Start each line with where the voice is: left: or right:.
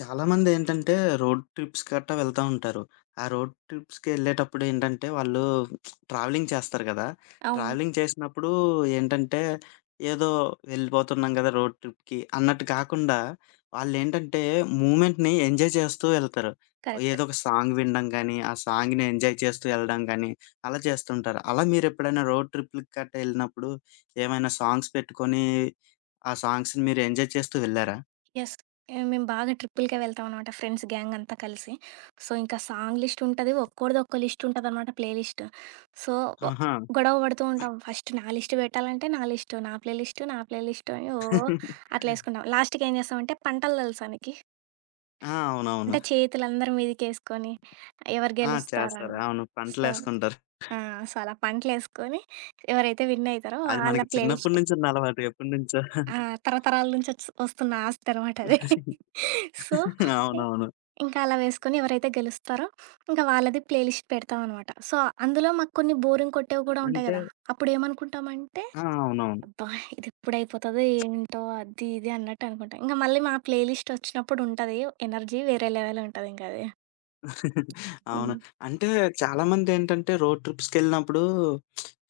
left: చాలామంది ఏంటంటే road trips గట్టా వెళ్తా ఉంటారు. ఆ రోడ్ ట్రిప్స్‌కెళ్ళేటప్పుడు ఏంటంటే వాళ్ళు ట్రావెలింగ్ చేస్తారు గదా!
right: అవును.
left: ట్రావెలింగ్ చేసినప్పుడు ఏంటంటే ఏదో వెళ్ళిపోతున్నాం గదా! రోడ్ ట్రిప్‌కి అన్నట్టు కాకుండా వాళ్ళేంటంటే మూవ్‌మెంట్‌ని ఎంజాయ్ చేస్తూ వెళ్తారు.
right: కరెక్ట్.
left: ఏదో ఒక సాంగ్ వినడం గానీ, ఆ సాంగ్‌ని ఎంజాయ్ చేస్తూ వెళ్ళడం గానీ అలా చేస్తుంటారు. అలా మీరెప్పుడైనా రోడ్ ట్రిప్‌లకి గట్టా ఎళ్ళినప్పుడు ఏమైనా సాంగ్స్ పెట్టుకొని ఆ సాంగ్స్‌ని మీరు ఎంజాయ్ చేస్తూ వెళ్లారా?
right: యెస్. మేము బాగా ట్రిప్పులకే వెళ్తామనమాట ఫ్రెండ్స్ గ్యాంగ్ అంతా కలిసి. సో, ఇంకా సాంగ్ లిస్ట్ ఉంటది. ఒక్కోడిది ఒక్కో లిస్ట్ ఉంటదనమాట ప్లే లిస్ట్. సో, ఒ
left: ఆహా!
right: గొడవ పడుతూ ఉంటాం. ఫస్ట్ నా లిస్ట్ పెట్టాలంటే నా లిస్ట్, నా ప్లే లిస్ట్, నా ప్లే లిస్ట్ అని ఓ అట్లా యేసుకుంటాం. లాస్ట్‌కి ఏం చేస్తామంటే పంటలు తెలుసా నీకి?
left: ఆ! అవునవును.
right: అంటే చేతులందరి మీదకేసుకొని ఎవరు
left: ఆ! చేస్తారు.
right: గెలుస్తారని.
left: అవును.
right: సో,
left: పంటలేసుకుంటారు.
right: ఆ, సో, అలా పంటలేసుకొని ఎవరైతే విన్ అయితారో
left: అది
right: వాళ్ళ
left: మనకి
right: ప్లే
left: చిన్నప్పటి
right: లిస్ట్.
left: నుంచి ఉన్న అలవాటు. ఎప్పటినుంచో.
right: ఆ, తరతరాల నుంచి వస్తున్న ఆస్తనమాట అది. సో,
left: అవునవును.
right: ఇంకా అలా వేసుకొని ఎవరైతే గెలుస్తారో ఇంక వాళ్ళది ప్లే లిస్ట్ పెడతామనమాట. సో, అందులో మాకు కొన్ని బోరింగ్ కొట్టేవి కూడా ఉంటాయి
left: అంటే
right: గదా! అప్పుడేమనుకుంటామంటే,
left: ఆ! అవునవును.
right: అబ్బా! ఇదెప్పుడైపోతదో ఏంటో అది ఇది అన్నట్టు అనుకుంటాం. ఇంక మళ్ళీ మా ప్లే లిస్ట్ వచ్చినప్పుడు ఉంటది ఎనర్జీ వేరే లెవెల్ ఉంటదింక అది.
left: అవును.
right: హ్మ్.
left: అంటే చాలామందేంటంటే రోడ్ ట్రిప్స్‌కెళ్ళినప్పుడు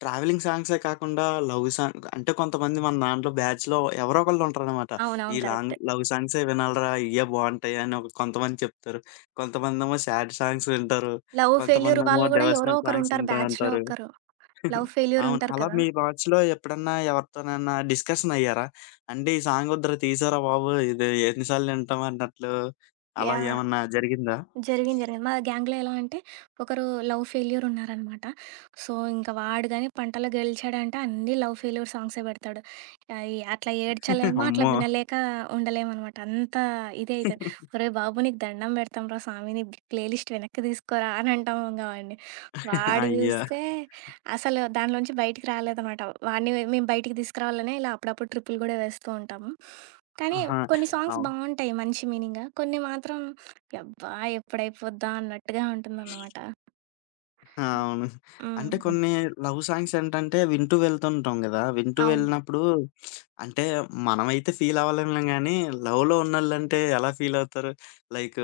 left: ట్రావెలింగ్ సాంగ్సే కాకుండా లవ్ సాంగ్ అంటే కొంతమంది మన దాంట్లో బ్యాచ్‌లో ఎవరో ఒకళ్ళుంటారనమాట. ఈ
right: అవునవును.
left: లాంగ్
right: కరెక్టే.
left: లవ్ సాంగ్సే వినాలిరా ఇయ్యే బావుంటాయి అని ఒక కొంతమంది చెప్తారు. కొంతమందేమో సాడ్ సాంగ్స్ వింటారు.
right: లవ్ ఫెయిల్యూర్
left: కొంతమందేమో
right: వాళ్ళు గూడా ఎవరో
left: డివోషనల్ సాంగ్స్
right: ఒకరుంటారు బ్యాచ్‌లో
left: వింటారంటారు.
right: ఒకరు. లవ్ ఫెయిల్యూర్
left: అవును.
right: ఉంటారు
left: అలా
right: కదా!
left: మీ వాచ్‌లో ఎప్పుడన్నా ఎవరితోనైనా డిస్కషన్ అయ్యారా? అంటే ఈ సాంగ్ వద్దురా తీసేరా బాబు! ఇది ఎన్ని సార్లు వింటాం అన్నట్లు అలా
right: యాహ్!
left: ఏమన్నా జరిగిందా?
right: జరిగింది, జరిగింది. మా గ్యాంగ్‌లో ఎలా అంటే ఒకరు లవ్ ఫెయిల్యూర్ ఉన్నారనమాట. సో, ఇంక వాడు గాని పంటలో గెలిచాడంటే అన్నీ లవ్ ఫెయిల్యూర్ సాంగ్సే పెడతాడు. ఈ అట్లా ఏడ్చలేము, అట్లా
left: అమ్మో!
right: వినలేక ఉండలేమనమాట. అంత ఇదే అయితది. "ఒరేయ్ బాబు! నీకు దండం పెడతాంరా స్వామి. నీ ప్లేలిస్ట్ వెనక్కి తీసుకోరా" అని అంటాం ఇంగ వాడిని. వాడు
left: అయ్యో!
right: చూస్తే అసలు దానిలోంచి బయటికి రాలేదనమాట. వాడిని మేము బయటికి తీసుకురావాలనే ఇలా అప్పుడప్పుడు ట్రిప్పులు గూడా వేస్తూ ఉంటాము. కానీ
left: ఆహా!
right: కొన్ని సాంగ్స్
left: అవును.
right: బావుంటాయి మంచి మీనింగ్. కొన్ని మాత్రం యబ్బా! ఎప్పుడైపోద్దా అన్నట్టుగా ఉంటుందనమాట.
left: ఆ!
right: హ్మ్.
left: అవును.
right: హ్మ్.
left: అంటే
right: హ్మ్.
left: కొన్ని లవ్ సాంగ్స్ ఏంటంటే వింటూ వెళ్తుంటాం గదా! వింటూ
right: అవును.
left: వెళ్ళినప్పుడు అంటే మనమైతే ఫీల్ అవ్వలేములే గానీ, లవ్‌లో ఉన్నోళ్ళంటే ఎలా ఫీల్ అవుతారు? లైక్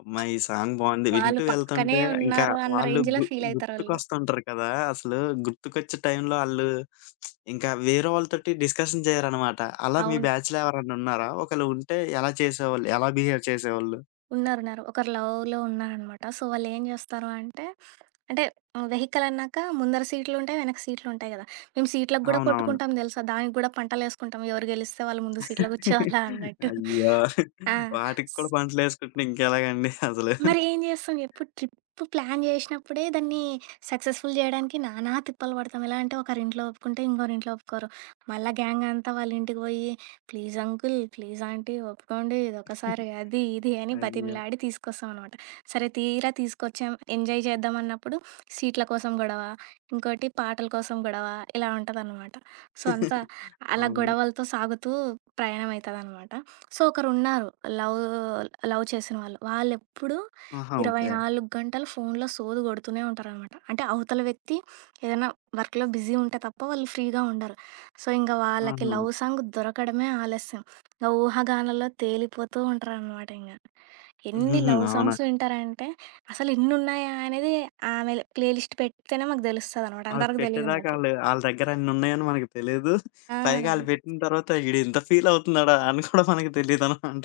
left: అమ్మా! ఈ సాంగ్ బావుంది.
right: వాళ్ళు
left: వింటూ
right: పక్కనే
left: వెళ్తుంటే ఇంకా
right: ఉన్నారు అన్న
left: వాళ్ళు
right: రేంజ్‌లో
left: గు
right: ఫీలయితారాళ్ళు.
left: గుర్తుకొస్తుంటారు కదా! అసలు గుర్తుకొచ్చే టైంలో ఆళ్ళు ఇంకా వేరే వాళ్ళతోటి డిస్కషన్ చేయరనమాట. అలా మీ
right: అవును.
left: బ్యాచ్‌లో ఎవరన్నా ఉన్నారా? ఒకవేళ ఉంటే ఎలా చేసేవాళ్ళు? ఎలా బిహేవ్ చేసేవాళ్ళు?
right: ఉన్నారున్నారు. ఒకరు లవ్‌లో ఉన్నారనమాట. సో, వాళ్ళేం జేస్తారు అంటే, అంటే వెహికలన్నాక ముందర సీట్లుంటాయి, వెనక సీట్లుంటాయి గదా! మేము సీట్లకు గూడా
left: అవునవును.
right: కొట్టుకుంటాం దెలుసా! దానికి గూడా పంటలేసుకుంటాం. ఎవరు గెలిస్తే వాళ్ళు ముందు సీట్‌లో గూర్చోవాలా అన్నట్టు.
left: అయ్యో!
right: ఆ!
left: వాటికి కూడా పంటలేసుకుంటే ఇంకెలాగండి అసలు.
right: మరి ఏం చేస్తాం ఎప్పుడు ట్రిప్ ప్లాన్ చేసినప్పుడే దాన్ని సక్సెస్ఫుల్ చేయడానికి నానా తిప్పలు పడతాం. ఎలా అంటే ఒకరింట్లో ఒప్పుకుంటే ఇంకోరింట్లో ఒప్పుకోరు. మళ్ళా గ్యాంగ్ అంతా వాళ్ళ ఇంటికి పోయి ప్లీజ్ అంకుల్, ప్లీజ్ ఆంటీ ఒప్పుకోండి ఇదొకసారి అది ఇది అని
left: అయ్యో!
right: బతిమిలాడి తీసుకొస్తాం అనమాట. సరే తీరా తీసుకొచ్చాం ఎంజాయ్ చేద్దాం అన్నప్పుడు సీట్ల కోసం గొడవ, ఇంకోటి పాటల కోసం గొడవ ఇలా ఉంటదనమాట. సో, అంతా అలా
left: అవును.
right: గొడవలతో సాగుతూ ప్రయాణం అయితదనమాట. సో, ఒకరున్నారు లవ్ లవ్ చేసిన వాళ్ళు. వాళ్ళెప్పుడు
left: ఆహా!
right: ఇరవై
left: ఓకే.
right: నాలుగు గంటలు ఫోన్లో సోది కొడుతూనే ఉంటారనమాట. అంటే అవతల వ్యక్తి ఏదైనా వర్క్‌లో బిజీ ఉంటే తప్ప వాళ్ళు ఫ్రీగా ఉండరు. సో, ఇంక వాళ్ళకి
left: ఆహా!
right: లవ్ సాంగ్ దొరకడమే ఆలస్యం. ఇంక ఊహాగానాల్లో తేలిపోతూ ఉంటారనమాట ఇంగ. ఎన్ని
left: హుహు.
right: లవ్
left: అవునా!
right: సాంగ్స్ వింటారంటే, అసలు ఇన్నున్నాయా అనేది ఆమె ప్లేలిస్ట్ పెడితేనే మాకు తెలుస్తదనమాట.
left: అవి
right: అంతవరకు తెలీదు
left: పెట్టేదాకా
right: మాకి.
left: ఆళ్ళు ఆళ్ళ దగ్గర అన్నున్నాయని మనకు తెలీదు.
right: ఆ!
left: పైగా ఆళ్ళు పెట్టిన తర్వాత ఈడింత ఫీల్ అవుతున్నాడా అని కూడా మనకు తెలీదనమాట.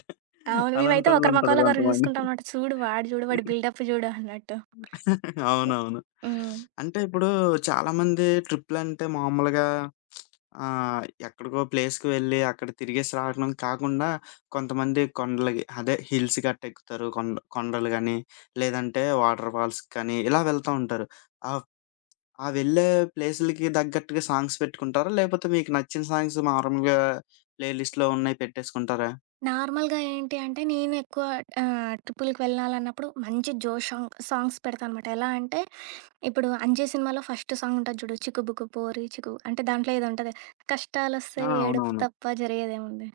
right: అవును. మేమైతే ఒకరి
left: అలాంటోళ్ళుంటారు
right: మొఖాలు ఒకరు
left: కొంతమంది.
right: చూసుకుంటాం అనమాట. చూడు వాడు చూడు, వాడి బిల్డప్ చూడు అన్నట్టు.
left: అవునవును.
right: హ్మ్.
left: అంటే ఇప్పుడు చాలామంది ట్రిప్‌లంటే మామూలుగా ఎక్కడికో ప్లేస్‌కి వెళ్లి అక్కడ తిరిగేసి రావడం కాకుండా కొంతమంది కొండలకి అదే హిల్స్ గట్టా ఎక్కుతారు. కొండ కొండలు గాని, లేదంటే వాటర్ ఫాల్స్‌కి కానీ ఇలా వెళ్తా ఉంటారు. ఆహ్, ఆ వెళ్ళే ప్లేసులకి తగ్గట్టుగా సాంగ్స్ పెట్టుకుంటారా? లేకపోతే మీకు నచ్చిన సాంగ్స్ మామూలుగా ప్లే లిస్ట్‌లో ఉన్నాయి పెట్టేసుకుంటారా?
right: నార్మల్‌గా ఏంటి అంటే, నేను ఎక్కువ ట్రిప్పులకి వెళ్ళాలన్నప్పుడు మంచి జోష్ సాంగ్స్ పెడతానమాట. ఎలా అంటే, ఇప్పుడు 'అంజి' సినిమాలో ఫస్ట్ సాంగ్ ఉంటది చూడు 'చిక్కుబుక్కు పోరి చిక్కు' అంటే దాంట్లో ఏదో ఉంటది, కష్టాలొస్తే
left: ఆ!
right: ఏడుపు
left: అవునవును.
right: తప్ప జరిగేదేముంది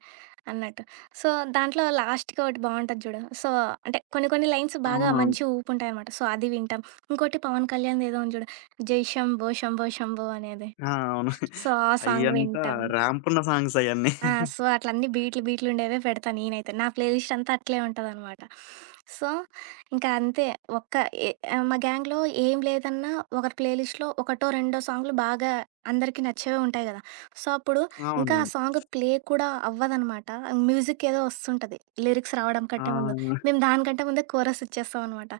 right: అన్నట్టు. సో, దాంట్లో లాస్ట్‌కి ఒకటి బావుంటది చూడు. సో, అంటే కొన్ని కొన్ని లైన్స్ బాగా
left: అవునవును.
right: మంచి ఊపుంటాయనమాట. సో, అది వింటాం. ఇంకోటి పవన్ కళ్యాణ్‌ది ఏదో ఉంది చూడు 'జై శంభో శంభో శంభో' అనేది.
left: ఆ! అవును.
right: సో, ఆ సాంగ్
left: అయ్యంతా
right: వింటాం.
left: ర్యాంప్ ఉన్న సాంగ్స్ అయన్నీ.
right: ఆ! సో, అట్లా అన్ని బీట్లు బీట్లుండేవే పెడతా నేనైతే. నా ప్లే లిస్ట్ అంతా అట్లే ఉంటదనమాట. సో, ఇంకా అంతే ఒక్క ఎ మా గ్యాంగ్‌లో ఏం లేదన్నా ఒకరి ప్లే లిస్ట్‌లో ఒకటో, రెండో సాంగ్‌లు బాగా అందరికీ నచ్చేవే ఉంటాయి గదా! సో, అప్పుడు ఇంకా ఆ
left: అవునవును.
right: సాంగ్ ప్లే కూడా అవ్వదనమాట. మ్యూజిక్ ఏదో వస్తుంటది. లిరిక్స్ రావడం
left: ఆ!
right: కంటే ముందు. మేము దానికంటే ముందే కోరస్ ఇచ్చేస్తామనమాట.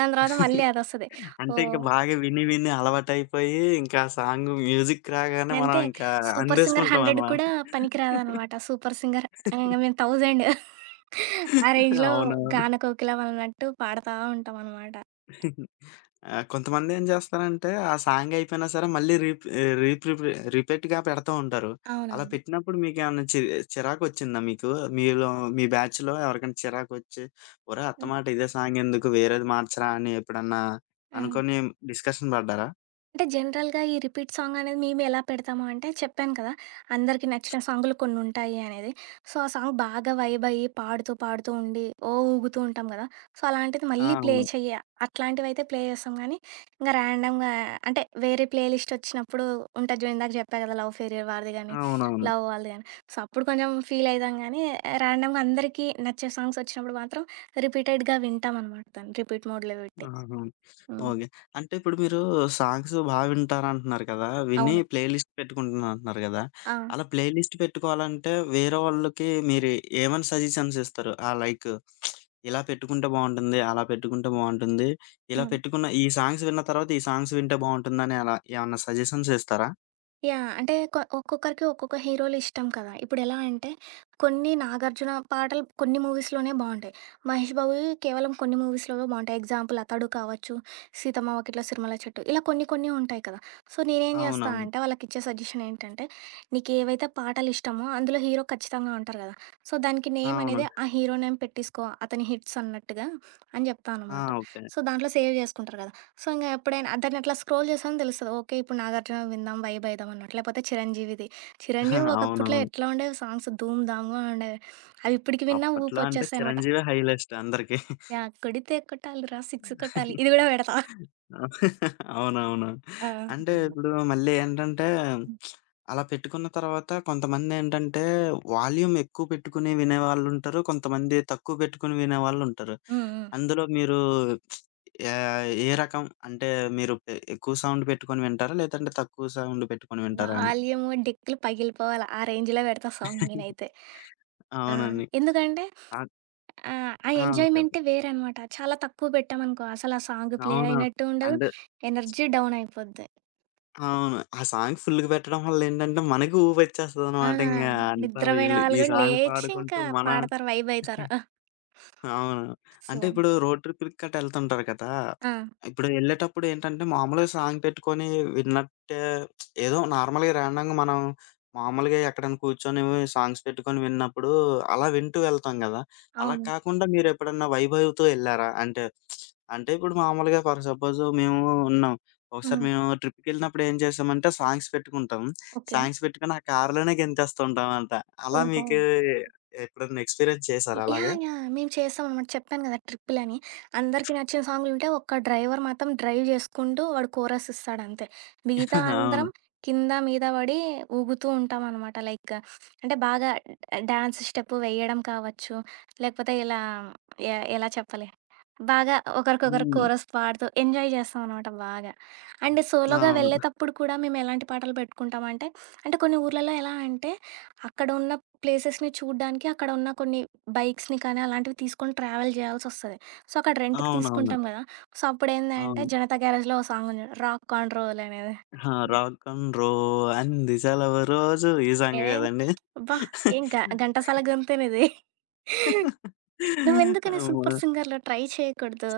right: దాని తర్వాత మళ్ళీ అదొస్తది.
left: అంటే ఇంక
right: ఓహ్!
left: బాగా విని విని అలవాటైపోయి, ఇంకా ఆ సాంగ్ మ్యూజిక్ రాగానే మనం
right: అంతే.
left: ఇంకా
right: 'సూపర్ సింగర్ 100'
left: అందేసుకుంటామనమాట.
right: కూడా పనికిరాదనమాట. 'సూపర్ సింగర్' ఇంగ మేము 1000 ఆ రేంజ్‌లో
left: అవునవును.
right: 'గాన కోకిల' అన్నట్టు పాడతా ఉంటామనమాట.
left: ఆ! కొంతమందేం జేస్తారంటే, ఆ సాంగ్ అయిపోయినా సరే మళ్ళీ రీప్ ఆహ్, రీప్రిపి రిపీట్‌గా పెడతా ఉంటారు. అలా
right: అవునవును.
left: పెట్టినప్పుడు మీకేమన్నా చిరాకొచ్చిందా మీకు? మీలో మీ బ్యాచ్‌లో ఎవరికైనా చిరాకొచ్చి, ఒరేయ్!
right: ఆ!
left: అత్తమాట ఇదే సాంగ్ ఎందుకు వేరేది మార్చరా అని ఎప్పుడన్నా
right: ఆ!
left: అనుకోని డిస్కషన్ పడ్డారా?
right: అంటే జనరల్‌గా ఈ రిపీట్ సాంగ్ అనేది మేము ఎలా పెడతాము అంటే చెప్పాను కదా! అందరికి నచ్చిన సాంగులు కొన్ని ఉంటాయి అనేది. సో, ఆ సాంగ్ బాగా వైబ్ అయ్యి పాడుతూ ఉండి ఓ ఊగుతూ ఉంటాం కదా! సో, అలాంటిది
left: ఆ!
right: మళ్ళీ ప్లే
left: అవును.
right: చెయ్య. అట్లాంటివైతే ప్లే చేస్తాం కానీ, ఇంగా ర్యాండమ్‌గా అంటే వేరే ప్లే లిస్ట్ వచ్చినప్పుడు ఉంటది చూడు ఇందాక చెప్పా కదా! లవ్ ఫెయిల్యూర్ వాడిది గానీ,
left: అవునవును.
right: లవ్ వాళ్ళది గానీ. సో, అప్పుడు కొంచెం ఫీల్ అయితాం కానీ, ర్యాండమ్‌గా అందరికీ నచ్చే సాంగ్స్ వచ్చినప్పుడు మాత్రం రిపీటెడ్‌గా వింటామనమాట దాన్ని రిపీట్ మోడ్‌లో పెట్టి.
left: ఆహా!
right: హ్మ్.
left: ఓకే. అంటే ఇప్పుడు మీరు సాంగ్స్ బా వింటారంటున్నారు కదా! విని
right: అవును.
left: ప్లే లిస్ట్ పెట్టుకుంటున్నానంటున్నారు గదా!
right: ఆ!
left: అలా ప్లే లిస్ట్ పెట్టుకోవాలంటే వేరే వాళ్ళకి మీరు ఏమని సజెషన్స్ ఇస్తారు? లైక్ ఇలా పెట్టుకుంటే బావుంటుంది. అలా పెట్టుకుంటే బావుంటుంది. ఇలా
right: హ్మ్.
left: పెట్టుకున్న ఈ సాంగ్స్ విన్న తర్వాత ఈ సాంగ్స్ వింటే బావుంటుందని అలా ఏమన్నా సజెషన్స్ ఇస్తారా?
right: యాహ్! అంటే ఒక్కొక్కరికి ఒక్కొక్క హీరోలు ఇష్టం కదా! ఇప్పుడెలా అంటే కొన్ని నాగార్జున పాటలు కొన్ని మూవీస్‌లోనే బావుంటాయి. మహేష్ బాబువి కేవలం కొన్ని మూవీస్‌లోవే బావుంటాయి. ఎగ్జాంపుల్ 'అతడు' కావచ్చు, 'సీతమ్మ వాకిట్లో సిరిమల్ల చెట్టు' ఇలా కొన్ని కొన్ని ఉంటాయి కదా! సో, నేనేం చేస్తా
left: అవునవును.
right: అంటే వాళ్ళకిచ్చే సజెషన్ ఏంటంటే నీకేవైతే పాటలు ఇష్టమో అందులో హీరో ఖచ్చితంగా ఉంటారు కదా! సో, దానికి నేమ్
left: అవును.
right: అనేది ఆ హీరో నేమ్ పెట్టేసుకో అతని హిట్స్ అన్నట్టుగా అని చెప్తా
left: ఆ!
right: అనమాట.
left: ఓకే.
right: సో, దాంట్లో సేవ్ చేసుకుంటారు కదా! సో, ఇంగ ఎప్పుడైనా దాన్ని అట్లా స్క్రోల్ చేసాను తెలుస్తది. ఓకే. ఇప్పుడు 'నాగార్జున' విందాం వైబ్ అయిదాం అన్నట్టు. లేకపోతే 'చిరంజీవిది.' 'చిరంజీవి' ఒకప్పట్లో
left: అవునవును.
right: ఎట్లా ఉండేవి సాంగ్స్ ధూమ్ ధామ్‌గా ఉండేవి. అవి ఇప్పటికి విన్నా
left: అప్పట్లో అంటే
right: ఊపొచ్చేస్తాయనమాట.
left: చిరంజీవే హైలెస్ట్ అందరికి.
right: యా కొడితే కొట్టాలిరా సిక్స్ కొట్టాలి. ఇది గూడా పెడతా.
left: అవునవును.
right: ఆ!
left: అంటే ఇప్పుడు మళ్ళీ ఏంటంటే
right: హ్మ్.
left: అలా పెట్టుకున్న తర్వాత కొంతమందేంటంటే వాల్యూమ్ ఎక్కువ పెట్టుకుని వినేవాళ్ళుంటారు. కొంతమంది తక్కువ పెట్టుకుని వినేవాళ్ళుంటారు.
right: హ్మ్.
left: అందులో మీరు ఏ రకం అంటే మీరు ఎక్కువ సౌండ్ పెట్టుకొని వింటారా? లేదంటే తక్కువ సౌండ్ పెట్టుకొని వింటారా అని?
right: వాల్యూమ్, డెక్కులు పగిలిపోవాలి. ఆ రేంజ్‌లో పెడతా సౌండ్ నేనైతే. ఆ!
left: అవునండి.
right: ఎందుకంటే
left: ఆ!
right: ఆ
left: ఆ! చెప్పండి.
right: ఎంజాయ్‌మెంటే వేరనమాట. చాలా తక్కువ పెట్టామనుకో అసలు ఆ సాంగ్ ప్లే
left: అవునా!
right: అయినట్టు ఉండదు.
left: అంటే
right: ఎనర్జీ డౌన్ అయిపోద్ది.
left: అవును. ఆ సాంగ్ ఫుల్‌గా పెట్టడం వల్ల ఏంటంటే, మనకి
right: ఆ!
left: ఊపొచ్చేస్తదనమాట ఇంగ. అంతా
right: నిద్రపోయిన
left: వీళ్ళు
right: వాళ్ళు
left: ఈ
right: గూడా
left: సాంగ్
right: లేచి
left: పాడుకుంటూ
right: ఇంకా
left: మనం
right: పాడతారు, వైబ్ అయితారు.
left: అవును.
right: సో,
left: అంటే ఇప్పుడు రోడ్ ట్రిప్‌లకి గట్టా ఎళ్తుంటారు కదా!
right: ఆ!
left: ఇప్పుడు ఎళ్ళేటప్పుడు ఏంటంటే మామూలుగా సాంగ్ పెట్టుకొని విన్నట్టే ఏదో నార్మల్‌గా ర్యాండమ్‌గా మనం మామూలుగా ఎక్కడైనా కూర్చొని సాంగ్స్ పెట్టుకొని విన్నప్పుడు అలా వింటూ వెళ్తాం గదా! అలా
right: అవును.
left: కాకుండా మీరెప్పుడన్నా వైభవ్‌తో ఎళ్లారా? అంటే, అంటే ఇప్పుడు మామూలుగా ఫర్ సపోజ్ మేము ఉన్నాం. ఒకసారి
right: హ్మ్.
left: మేము ట్రిప్‌కెళ్ళినప్పుడు ఏం చేశామంటే సాంగ్స్ పెట్టుకుంటాం.
right: ఓకే.
left: సాంగ్స్ పెట్టుకొని ఆ కార్‌లోనే గెంతేస్తూ ఉంటామంట. అలా
right: ఓహో!
left: మీకు ఎప్పుడన్నా ఎక్స్‌పీరియన్స్ చేశారా అలాగా?
right: యాహ్! యాహ్! మేము చేస్తామనమాట. చెప్పాను గదా! ట్రిప్పులని. అందరికి నచ్చిన సాంగులుంటాయి. ఒక్క డ్రైవర్ మాత్రం డ్రైవ్ చేసుకుంటూ వాడు కోరస్ ఇస్తాడంతే. మిగతా
left: అవును.
right: అందరం కింద మీద పడి ఊగుతూ ఉంటామనమాట. లైక్ అంటే బాగా డాన్స్ స్టెప్ వేయడం కావచ్చు, లేకపోతే ఇలా ఎలా చెప్పాలి? బాగా ఒకరికొకరు
left: హ్మ్.
right: కోరస్ పాడుతూ ఎంజాయ్ చేస్తామనమాట బాగా. అండ్ సోలోగా
left: అవును.
right: వెళ్ళేతప్పుడు కూడా మేము ఎలాంటి పాటలు పెట్టుకుంటామంటే, అంటే కొన్ని ఊర్లలో ఎలా అంటే, అక్కడ ఉన్న ప్లేసెస్‌ని చూడ్డానికి అక్కడ ఉన్న కొన్ని బైక్స్‌ని కానీ అలాంటివి తీసుకొని ట్రావెల్ జేయాల్సొస్తది. సో, అక్కడ రెంట్‌కి
left: అవునవును.
right: తీసుకుంటాం గదా! సో, అప్పుడేందంటే
left: అవును.
right: 'జనతా గ్యారేజ్‌లో' ఓ సాంగ్ ఉంది. 'రాక్ ఆన్ రోల్' అనేది.
left: ఆ! 'రాక్ అండ్ రో అంది సెలవు రోజు' ఈ
right: ఏ
left: సాంగ్ గదండీ!
right: అబ్బా! ఏం గ ఘంటసాల గొంతేనిది. నువ్వెందుకని
left: అమ్మో!
right: 'సూపర్ సింగర్‌లో' ట్రై చేయకూడదు?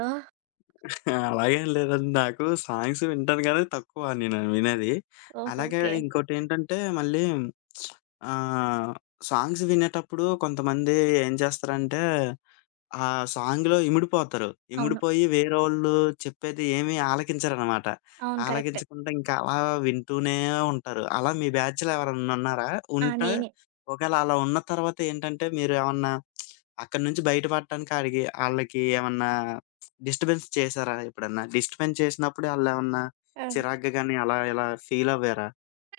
left: అలాగేం లేదండి. నాకు సాంగ్స్ వింటాను గానీ తక్కువ నేను వినేది.
right: ఓహో!
left: అలాగే
right: ఓకే.
left: ఇంకోటేంటంటే మళ్ళీ ఆహ్, సాంగ్స్ వినేటప్పుడు కొంతమంది ఏం చేస్తారంటే ఆ సాంగ్‌లో ఇమిడిపోతారు.
right: అవును.
left: ఇమిడిపోయి వేరోళ్ళు చెప్పేది ఏమి ఆలకించరనమాట.
right: అవును. కరెక్టే.
left: ఆలకించకుండా ఇంకా అలా వింటూనే ఉంటారు. అలా మీ బ్యాచ్‌లో ఎవరన్నా ఉన్నారా?
right: ఆ!
left: ఉంటే
right: నేనే.
left: ఒకవేళ అలా ఉన్న తర్వాత ఏంటంటే మీరేమన్నా అక్కడి నుంచి బయటపడటానికి ఆడికి ఆళ్ళకి ఏమన్నా డిస్టర్బెన్స్ చేశారా ఎప్పుడన్నా? డిస్టర్బెన్స్ చేసినప్పుడు ఆళ్ళేమన్నా
right: ఆ!
left: చిరాగ్గా గాని అలా ఇలా ఫీల్ అవ్వారా?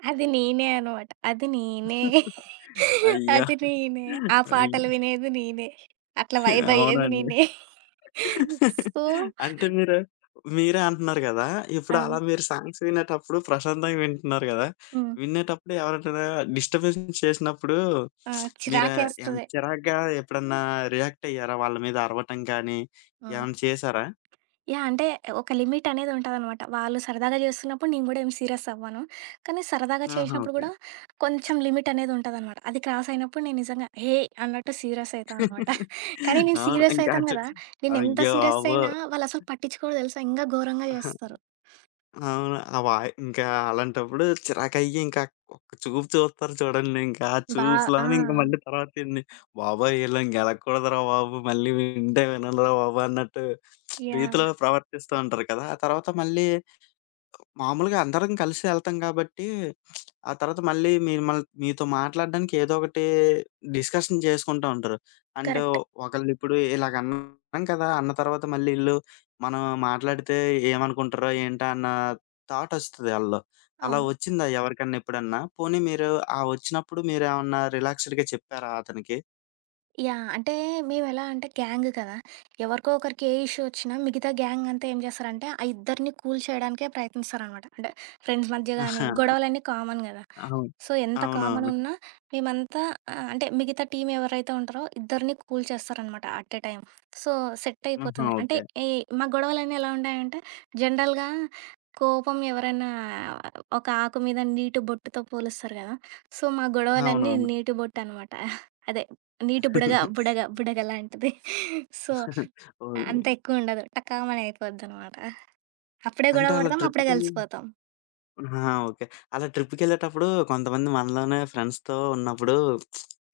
right: అది నేనే అనమాట. అది నేనే.
left: అయ్యో!
right: అది నేనే. ఆ
left: అయ్
right: పాటలు వినేది నేనే. అట్లా వైబయ్యేది
left: అవునండి.
right: నేనే. సో,
left: అంటే మీరు మీరే అంటున్నారు గదా! ఇప్పుడు
right: ఆ!
left: అలా మీరు సాంగ్స్ వినేటప్పుడు ప్రశాంతంగా వింటున్నారు గదా!
right: హ్మ్.
left: వినేటప్పుడు ఎవరైనా డిస్టర్బెన్స్ చేసినప్పుడు
right: ఆ!
left: మీరు ఏం
right: చిరాకేస్తది.
left: చిరాగ్గా ఎప్పుడన్నా రియాక్ట్ అయ్యారా? వాళ్ళ మీద అరవటం కానీ,
right: హ్మ్.
left: ఏమన్నా చేసారా?
right: యాహ్! అంటే ఒక లిమిట్ అనేది ఉంటదనమాట. వాళ్ళు సరదాగా జేస్తున్నప్పుడు నేను గూడా ఏం సీరియస్ అవ్వను. కానీ సరదాగా
left: ఆహా!
right: చేసినప్పుడు
left: ఓకే.
right: గూడా కొంచెం లిమిట్ అనేది ఉంటదనమాట. అది క్రాస్ అయినప్పుడు నేను నిజంగా "హేయ్!" అన్నట్టు సీరియస్ అయితా అనమాట. కానీ నేను
left: అవును.
right: సీరియస్
left: ఇంకా
right: అయితాను
left: అచ్చు
right: గదా! నేను ఎంత
left: అయ్యో!
right: సీరియస్ అయినా
left: బాబోయ్!
right: వాళ్ళసలు పట్టించుకోరు తెలుసా? ఇంగా ఘోరంగా జేస్తారు.
left: అవును. ఆ వాయి ఇంకా అలాంటప్పుడు చిరాకయ్యి ఇంకా ఒక్క చూపు చూస్తారు చూడండి ఇంకా. ఆ
right: బా ఆ!
left: చూపులోనే ఇంక మళ్ళీ తర్వాత ఏంది, బాబోయ్! ఈళ్ళని గెలకూడదురా బాబు! మళ్ళీ వింటే విననురా బాబు! అన్నట్టు
right: యాహ్!
left: రీతిలో ప్రవర్తిస్తూ ఉంటారు కదా! ఆ తర్వాత మళ్ళీ మామూలుగా అందరం కలిసి ఎళ్తాం గాబట్టి, ఆ తర్వాత మళ్ళీ మీరు మీతో మాట్లాడడానికి ఏదో ఒకటి డిస్కషన్ చేసుకుంటా ఉంటారు. అంటే
right: కరెక్ట్.
left: ఒకళ్ళిప్పుడు ఇలాగన్నాం కదా! అన్న తర్వాత మళ్ళీ ఈళ్ళు మనం మాట్లాడితే ఏమనుకుంటారో, ఏంటా అన్న థాటొస్తది ఆళ్ళలో. అలా
right: అవును.
left: వచ్చిందా ఎవరికన్నా ఎప్పుడన్నా? పోనీ మీరు ఆ వచ్చినప్పుడు మీరేమన్నా రిలాక్స్‌డ్‌గా చెప్పారా అతనికి?
right: యాహ్! అంటే మేమెలా అంటే గ్యాంగ్ కదా! ఎవరికో ఒకరికి ఏ ఇష్యూ వచ్చినా మిగతా గ్యాంగ్ అంతా ఏం చేస్తారంటే, ఆ ఇద్దరిని కూల్ చేయడానికే ప్రయత్నిస్తారనమాట. అంటే ఫ్రెండ్స్ మధ్య గానీ, గొడవలన్నీ కామన్ గదా!
left: ఆహా! అవును.
right: సో, ఎంత కామన్
left: అవునవును.
right: ఉన్నా మేమంతా అంటే మిగతా టీమ్ ఎవరైతే ఉంటారో ఇద్దరిని కూల్ చేస్తారనమాట at a time. So, set
left: ఆహా!
right: అయిపోతుంది. అంటే
left: ఓకే.
right: ఈ మా గొడవలన్నీ ఎలా ఉంటాయంటే, జనరల్‌గా కోపం ఎవరైనా ఒక ఆకు మీద నీటి బొట్టుతో పోలుస్తారు గదా! సో, మా గొడవలన్నీ
left: అవునవును.
right: నీటి బొట్టనమాట. అదే. నీటి బుడగ, బుడగ, బుడగ లాంటిది. సో,
left: ఓహ్!
right: అంత ఎక్కువుండదు. టకామని అయిపోద్దనమాట. అప్పుడే
left: అంటే
right: గొడవ
left: అలా
right: పడతాం. అప్పుడే
left: ట్రిప్‌కెళ్ళి
right: కలిసిపోతాం.
left: ఆహా! ఓకే. అలా ట్రిప్‌కెళ్ళేటప్పుడు కొంతమంది మనలోనే ఫ్రెండ్స్‌తో ఉన్నప్పుడు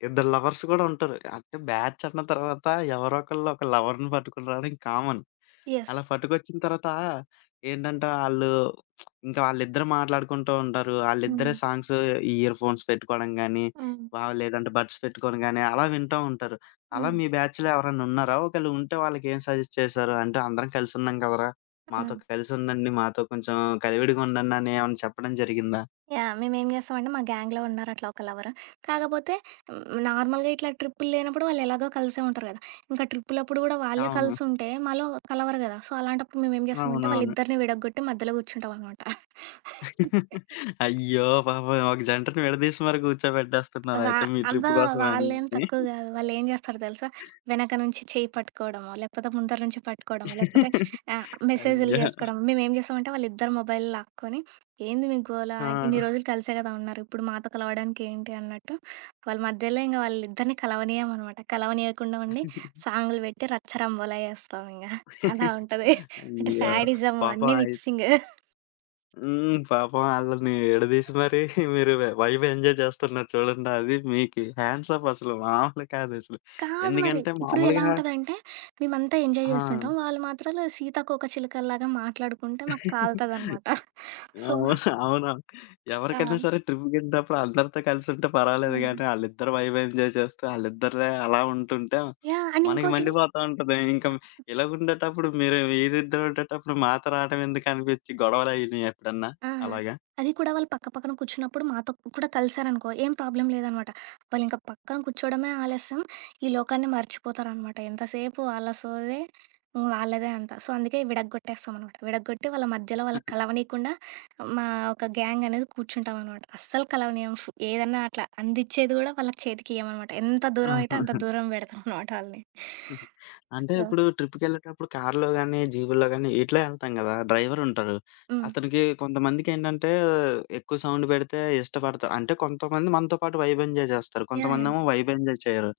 left: ఇద్దరు లవర్స్ గూడా ఉంటారు. అంటే బ్యాచ్ అన్న తర్వాత ఎవరో ఒకళ్ళు ఒక లవర్‌ని పట్టుకుని రావడం కామన్.
right: యెస్.
left: అలా పట్టుకొచ్చిన తర్వాత ఏంటంటే ఆళ్ళు ఇంకా వాళ్ళిద్దరు మాట్లాడుకుంటూ ఉంటారు.
right: హ్మ్.
left: ఆళ్ళిద్దరే సాంగ్స్ ఈ ఇయర్ ఫోన్స్ పెట్టుకోవడం గానీ,
right: హ్మ్.
left: లేదంటే బడ్స్ పెట్టుకోని గానీ అలా వింటూ ఉంటారు. అలా
right: హ్మ్.
left: మీ బ్యాచ్‌లో ఎవరైనా ఉన్నారా? ఒకవేళ ఉంటే వాళ్ళకేం సజెస్ట్ చేశారు? అంటే అందరం కలిసున్నాం కదరా! మాతో
right: హ్మ్.
left: కలిసుండండి. మాతో కొంచెం కలివిడిగా ఉండండి అని ఏమన్నా చెప్పడం జరిగిందా?
right: యాహ్! మేమేం చేస్తామంటే మా గ్యాంగ్‌లో ఉన్నారు అట్లా ఒక లవరు. కాకపోతే నార్మల్‌గా ఇట్లా ట్రిప్పులు లేనప్పుడు వాళ్ళు ఎలాగో కలిసే ఉంటారు కదా! ఇంకా ట్రిప్పులప్పుడు కూడా వాళ్ళే
left: అవును.
right: కలిసుంటే మాలో కలవరు కదా! సో, అలాంటప్పుడు మేమేం చేస్తామంటే
left: అవునవును.
right: వాళ్ళిద్దరిని విడగొట్టి మధ్యలో కూర్చుంటామనమాట.
left: అయ్యో! పాపం ఒక జంటను విడదీసి మరి
right: వా
left: కూర్చోబెట్టేస్తున్నారయితే మీ ట్రిప్
right: అబ్బా!
left: కోసం
right: వాళ్ళేం
left: అని.
right: తక్కువ గాదు. వాళ్ళేం జేస్తారో తెలుసా? వెనక నుంచి చెయ్యి పట్టుకోవడమో, లేకపోతే ముందర నుంచి పట్టుకోవడమో, లేకపోతే మెసేజులు
left: అయ్యో!
right: జేసుకోవడమో. మేమేం జేస్తామంటే వాళ్ళిద్దరి మొబైల్ లాక్కొని, "ఏంది మీ గోల?
left: ఆ!
right: ఇన్ని రోజులు కలిసే గదా ఉన్నారు. ఇప్పుడు మాతో కలవడానికి ఏంటి?" అన్నట్టు వాళ్ళ మధ్యలో ఇంక వాళ్ళిద్దరిని కలవనీయమనమాట. కలవనీయకుండా ఉండి సాంగులు బెట్టి రచ్చ రంబోలా జేస్తామింగ. అలా ఉంటది. అంటే
left: అయ్యో!
right: శాడిజము
left: పాపం
right: అన్నీ
left: అయి
right: మిక్సింగ్.
left: హ్మ్. పాపం ఆళ్ళని ఎడదీసి మరి మీరు వైబ్ ఎంజాయ్ చేస్తున్నారు చూడండి. అది మీకు హ్యాండ్స్ ఆఫ్ అసలు మామూలు కాదసలు.
right: కాదు మరి.
left: ఎందుకంటే
right: ఇప్పుడు ఎలా
left: మామూలుగా
right: ఉంటదంటే, మేమంతా ఎంజాయ్
left: ఆ!
right: జేస్తుంటాం. వాళ్ళు మాత్రాలు సీతాకోకచిలుకల్లాగా మాట్లాడుకుంటే మాకు కాలుతదనమాట. సో,
left: అవును. అవును.
right: ఆ!
left: ఎవరికైనా సరే ట్రిప్‌కెళ్ళినప్పుడు అందరితో కలిసుంటే పర్వాలేదు
right: హ్మ్.
left: గానీ, ఆళ్ళిద్దరు వైబ్ ఎంజాయ్ చేస్తూ, ఆళ్ళిద్దరే అలా ఉంటుంటే
right: యాహ్! అండ్
left: మనకి
right: ఇంకోటి
left: మండిపోతా ఉంటది. ఇంక ఇలాగుండేటప్పుడు మీరు మీరిద్దరు ఉండేటప్పుడు మాతో రావడం ఎందుకనిపిచ్చి గొడవలయినియి ఎప్పుడన్నా
right: ఆ!
left: అలాగా?
right: అది కూడా వాళ్ళు పక్క పక్కన కూర్చున్నప్పుడు మాతో కూడా కలిసారనుకో ఏం ప్రాబ్లమ్ లేదనమాట. వాళ్ళింక పక్కన కూర్చోవడమే ఆలస్యం, ఈ లోకాన్ని మర్చిపోతారనమాట. ఎంతసేపు వాళ్ళ సోదే, వాళ్ళదే అంతా. సో, అందుకే విడగొట్టేస్తామనమాట. విడగొట్టి వాళ్ళ మధ్యలో వాళ్ళకి కలవనీయకుండా మా ఒక గ్యాంగ్ అనేది కూర్చుంటామనమాట. అస్సలు కలవనీయం. ఏదన్నా అట్లా అందిచ్చేది కూడా వాళ్ళ చేతికియ్యమనమాట. ఎంత దూరం అయితే
left: ఆహా!
right: అంత దూరం పెడతామనమాట వాళ్ళని.
left: హుహు. అంటే
right: సో,
left: ఇప్పుడు ట్రిప్‌కెళ్ళేటప్పుడు కార్‌లో గాని, జీపుల్లో గాని ఇట్లా ఎళ్తాం గదా! డ్రైవరుంటారు.
right: హ్మ్.
left: అతనికి కొంతమందికేంటంటే ఎక్కువ సౌండ్ పెడితే ఇష్టపడతారు. అంటే కొంతమంది మనతో పాటు వైబ్ ఎంజాయ్ జేస్తారు.
right: యాహ్! యాహ్!
left: కొంతమందేమో వైబ్ ఎంజాయ్ చేయరు.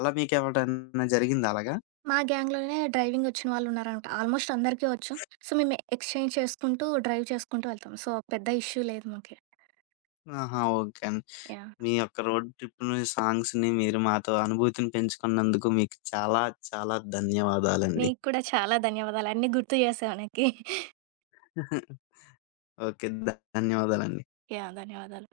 left: అలా మీకేవటన్నా జరిగిందా అలాగా?
right: మా గ్యాంగ్‌లోనే డ్రైవింగ్ వచ్చిన వాళ్ళున్నారనమాట. ఆల్మోస్ట్ అందరికీ వచ్చు. సో, మేము ఎక్స్‌చేంజ్ చేసుకుంటూ, డ్రైవ్ చేసుకుంటూ వెళ్తాం. సో, పెద్ద ఇష్యూ లేదు మాకి.
left: ఆహా! ఓకే అండి.
right: యాహ్!
left: మీ యొక్క రోడ్ ట్రిప్‌ని, సాంగ్స్‌ని మీరు మాతో అనుభూతిని పెంచుకున్నందుకు మీకు చాలా చాలా ధన్యవాదాలండి.
right: నీకు కూడా చాలా ధన్యవాదాలు. అన్నీ గుర్తు చేసావు నాకి.
left: ఓకే. ధన్యవాదాలండి.
right: యాహ్! ధన్యవాదాలు.